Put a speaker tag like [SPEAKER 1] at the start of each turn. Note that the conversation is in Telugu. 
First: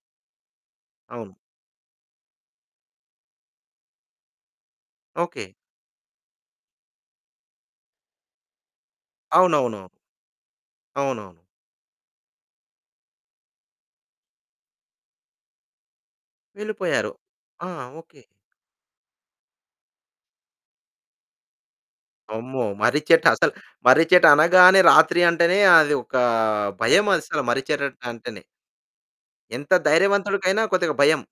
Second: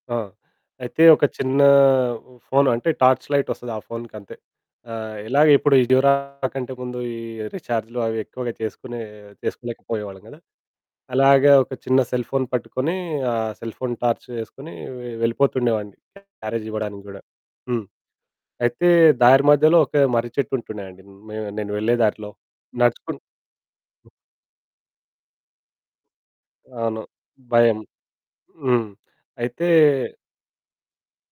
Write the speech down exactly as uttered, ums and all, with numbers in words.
[SPEAKER 1] ఆ! అయితే, ఒక
[SPEAKER 2] అవును.
[SPEAKER 1] చిన్నా ఉ ఫోను అంటే, టార్చ్ లైటొస్తది ఆ ఫోనుకంతే. ఆహ్,
[SPEAKER 2] ఓకే.
[SPEAKER 1] ఇలాగిప్పుడు ఈ డ్యురా కంటే ముందు, ఈ రీచార్జులు అవెక్కువగా చేసుకునే
[SPEAKER 2] అవునవును.
[SPEAKER 1] చేసుకోలేకపోయేవాళ్ళం గదా!
[SPEAKER 2] అవును.
[SPEAKER 1] అలాగా ఒక చిన్న సెల్‌ ఫోన్ పట్టుకొనీ, ఆ సెల్ ఫోన్ టార్చ్ వేసుకొని వె వెళ్ళిపోతుండేవాడిని క్యారేజివ్వడానికి
[SPEAKER 2] వెళ్ళిపోయారు.
[SPEAKER 1] గూడా.
[SPEAKER 2] ఆ
[SPEAKER 1] హ్మ్.
[SPEAKER 2] ఓకే.
[SPEAKER 1] అయితే, దారి మధ్యలో ఒక మర్రిచెట్టు ఉంటుండే అండి. మే నేను వెళ్ళే దారిలో.
[SPEAKER 2] అమ్మో!
[SPEAKER 1] నడుచుకుని
[SPEAKER 2] మర్రిచెట్టు అసల్ మర్రిచెట్టు అనగానే, రాత్రి అంటేనే అది ఒకా
[SPEAKER 1] అవును.
[SPEAKER 2] భయం, అస్సలు మర్రి
[SPEAKER 1] భయం.
[SPEAKER 2] చెరట్టంటేనే.
[SPEAKER 1] హ్మ్. అయితే
[SPEAKER 2] ఎంత ధైర్యవంతుడికైనా, కొద్దిగా భయం.